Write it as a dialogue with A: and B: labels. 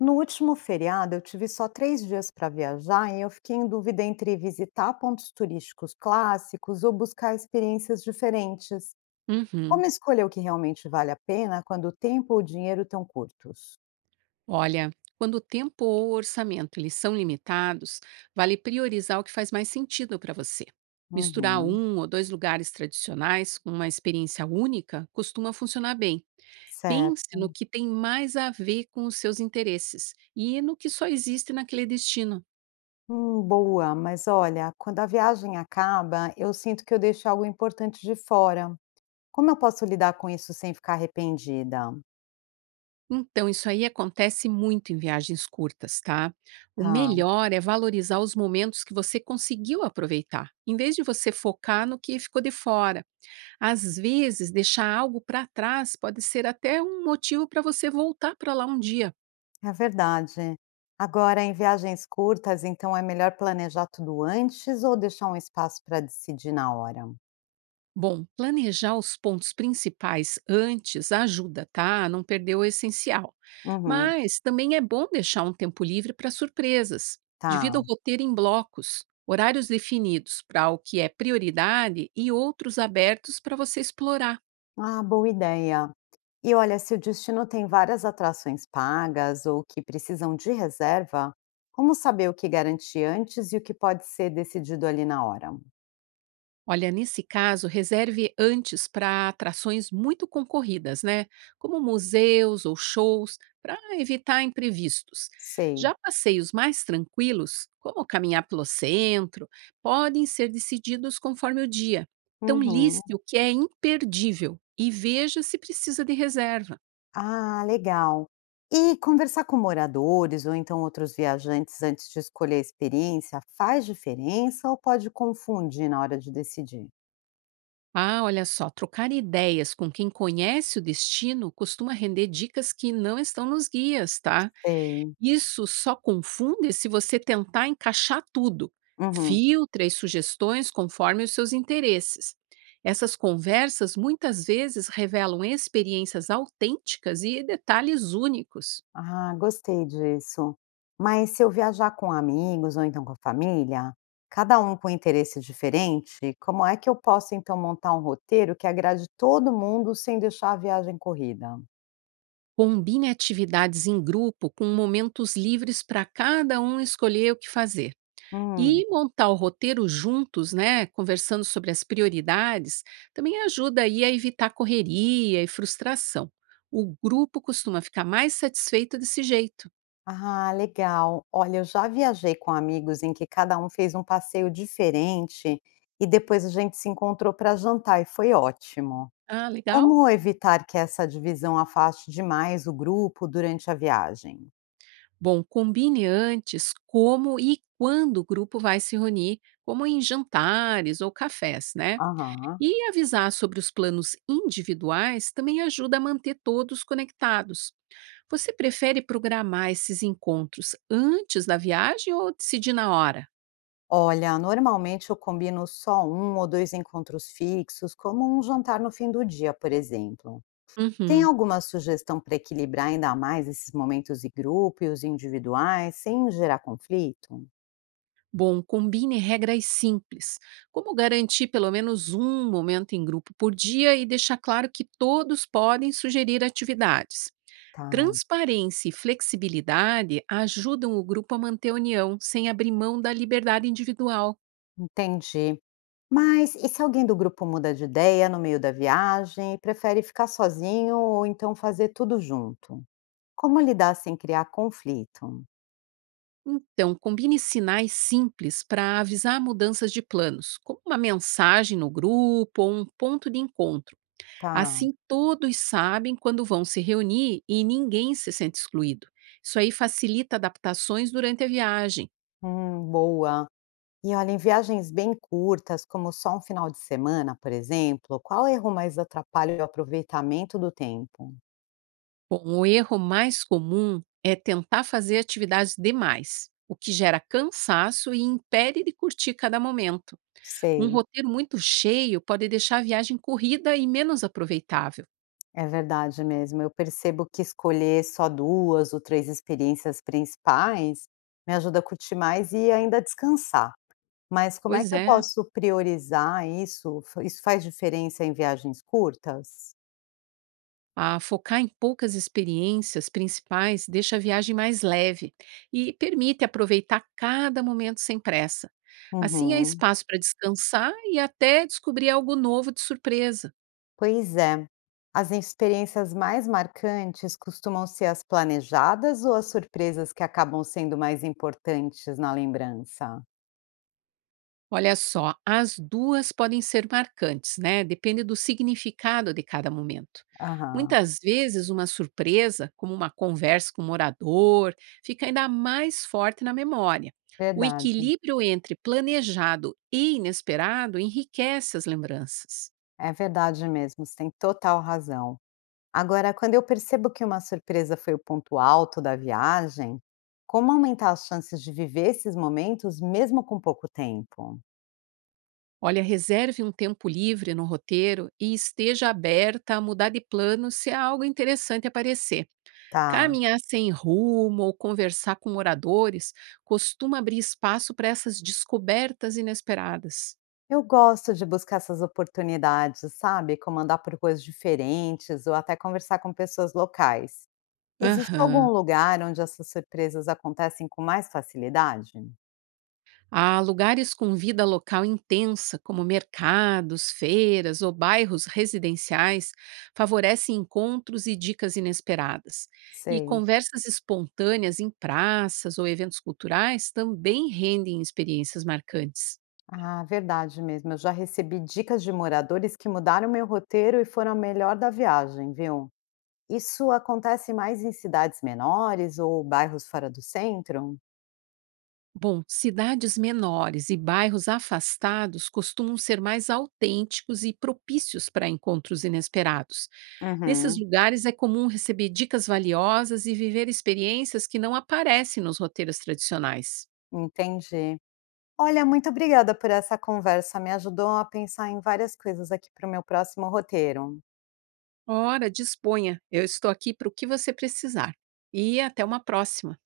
A: No último feriado, eu tive só três dias para viajar e eu fiquei em dúvida entre visitar pontos turísticos clássicos ou buscar experiências diferentes.
B: Uhum.
A: Como escolher o que realmente vale a pena quando o tempo ou o dinheiro estão curtos?
B: Olha, quando o tempo ou o orçamento eles são limitados, vale priorizar o que faz mais sentido para você. Misturar
A: Uhum,
B: um ou dois lugares tradicionais com uma experiência única costuma funcionar bem. Pense
A: certo.
B: no que tem mais a ver com os seus interesses e no que só existe naquele destino.
A: Boa, mas olha, quando a viagem acaba, eu sinto que eu deixo algo importante de fora. Como eu posso lidar com isso sem ficar arrependida?
B: Então, isso aí acontece muito em viagens curtas, tá? O
A: Tá.
B: melhor é valorizar os momentos que você conseguiu aproveitar, em vez de você focar no que ficou de fora. Às vezes, deixar algo para trás pode ser até um motivo para você voltar para lá um dia.
A: É verdade. Agora, em viagens curtas, então é melhor planejar tudo antes ou deixar um espaço para decidir na hora?
B: Bom, planejar os pontos principais antes ajuda, tá, a não perder o essencial.
A: Uhum,
B: Mas também é bom deixar um tempo livre para surpresas. Divida o
A: tá.
B: roteiro em blocos, horários definidos para o que é prioridade e outros abertos para você explorar.
A: Ah, boa ideia. E olha, se o destino tem várias atrações pagas ou que precisam de reserva, como saber o que garantir antes e o que pode ser decidido ali na hora?
B: Olha, nesse caso, reserve antes para atrações muito concorridas, né? Como museus ou shows, para evitar imprevistos. Já
A: Sei.
B: passeios mais tranquilos, como caminhar pelo centro, podem ser decididos conforme o dia. Então,
A: Uhum.
B: liste o que é imperdível e veja se precisa de reserva.
A: Ah, legal. E conversar com moradores ou então outros viajantes antes de escolher a experiência faz diferença ou pode confundir na hora de decidir?
B: Ah, olha só, trocar ideias com quem conhece o destino costuma render dicas que não estão nos guias, tá?
A: Sei.
B: Isso só confunde se você tentar encaixar tudo.
A: Uhum.
B: Filtra as sugestões conforme os seus interesses. Essas conversas muitas vezes revelam experiências autênticas e detalhes únicos.
A: Ah, gostei disso. Mas se eu viajar com amigos ou então com a família, cada um com interesse diferente, como é que eu posso então montar um roteiro que agrade todo mundo sem deixar a viagem corrida?
B: Combine atividades em grupo com momentos livres para cada um escolher o que fazer.
A: Hum.
B: E montar o roteiro juntos, né, conversando sobre as prioridades, também ajuda aí a evitar correria e frustração. O grupo costuma ficar mais satisfeito desse jeito.
A: Ah, legal. Olha, eu já viajei com amigos em que cada um fez um passeio diferente e depois a gente se encontrou para jantar e foi ótimo.
B: Ah, legal.
A: Como evitar que essa divisão afaste demais o grupo durante a viagem?
B: Bom, combine antes como e quando o grupo vai se reunir, como em jantares ou cafés, né?
A: Aham.
B: E avisar sobre os planos individuais também ajuda a manter todos conectados. Você prefere programar esses encontros antes da viagem ou decidir na hora?
A: Olha, normalmente eu combino só um ou dois encontros fixos, como um jantar no fim do dia, por exemplo. Tem
B: Uhum.
A: alguma sugestão para equilibrar ainda mais esses momentos de grupo e os individuais, sem gerar conflito?
B: Bom, combine regras simples, como garantir pelo menos um momento em grupo por dia e deixar claro que todos podem sugerir atividades.
A: Tá.
B: Transparência e flexibilidade ajudam o grupo a manter a união sem abrir mão da liberdade individual.
A: Entendi. Mas e se alguém do grupo muda de ideia no meio da viagem e prefere ficar sozinho ou então fazer tudo junto? Como lidar sem criar conflito?
B: Então, combine sinais simples para avisar mudanças de planos, como uma mensagem no grupo ou um ponto de encontro.
A: Tá,
B: Assim, todos sabem quando vão se reunir e ninguém se sente excluído. Isso aí facilita adaptações durante a viagem.
A: boa. E olha, em viagens bem curtas, como só um final de semana, por exemplo, qual erro mais atrapalha o aproveitamento do tempo?
B: Bom, o erro mais comum é tentar fazer atividades demais, o que gera cansaço e impede de curtir cada momento. Um
A: Sei,
B: roteiro muito cheio pode deixar a viagem corrida e menos aproveitável.
A: é verdade mesmo. Eu percebo que escolher só duas ou três experiências principais me ajuda a curtir mais e ainda descansar. Mas como é
B: Pois
A: que eu
B: é,
A: posso priorizar isso? Fa isso faz diferença em viagens curtas?
B: a focar em poucas experiências principais deixa a viagem mais leve e permite aproveitar cada momento sem pressa. Assim há
A: Uhum.
B: espaço para descansar e até descobrir algo novo de surpresa.
A: Pois é. As experiências mais marcantes costumam ser as planejadas ou as surpresas que acabam sendo mais importantes na lembrança?
B: Olha só, as duas podem ser marcantes, né? Depende do significado de cada momento.
A: Aham,
B: Muitas vezes, uma surpresa, como uma conversa com um morador, fica ainda mais forte na memória. O
A: verdade.
B: equilíbrio entre planejado e inesperado enriquece as lembranças.
A: É verdade mesmo, você tem total razão. Agora, quando eu percebo que uma surpresa foi o ponto alto da viagem, como aumentar as chances de viver esses momentos mesmo com pouco tempo?
B: Olha, reserve um tempo livre no roteiro e esteja aberta a mudar de plano se algo interessante aparecer.
A: Tá.
B: Caminhar sem rumo ou conversar com moradores costuma abrir espaço para essas descobertas inesperadas.
A: Eu gosto de buscar essas oportunidades, sabe, como andar por coisas diferentes ou até conversar com pessoas locais. Existe algum
B: Aham.
A: lugar onde essas surpresas acontecem com mais facilidade?
B: Há lugares com vida local intensa, como mercados, feiras ou bairros residenciais, favorecem encontros e dicas inesperadas. E
A: Sei.
B: conversas espontâneas em praças ou eventos culturais também rendem experiências marcantes.
A: Ah, verdade mesmo. Eu já recebi dicas de moradores que mudaram meu roteiro e foram a melhor da viagem, viu? Isso acontece mais em cidades menores ou bairros fora do centro?
B: Bom, cidades menores e bairros afastados costumam ser mais autênticos e propícios para encontros inesperados. Nesses
A: Uhum,
B: lugares é comum receber dicas valiosas e viver experiências que não aparecem nos roteiros tradicionais.
A: entendi. Olha, muito obrigada por essa conversa, me ajudou a pensar em várias coisas aqui para o meu próximo roteiro.
B: Ora, disponha, eu estou aqui para o que você precisar. E até uma próxima!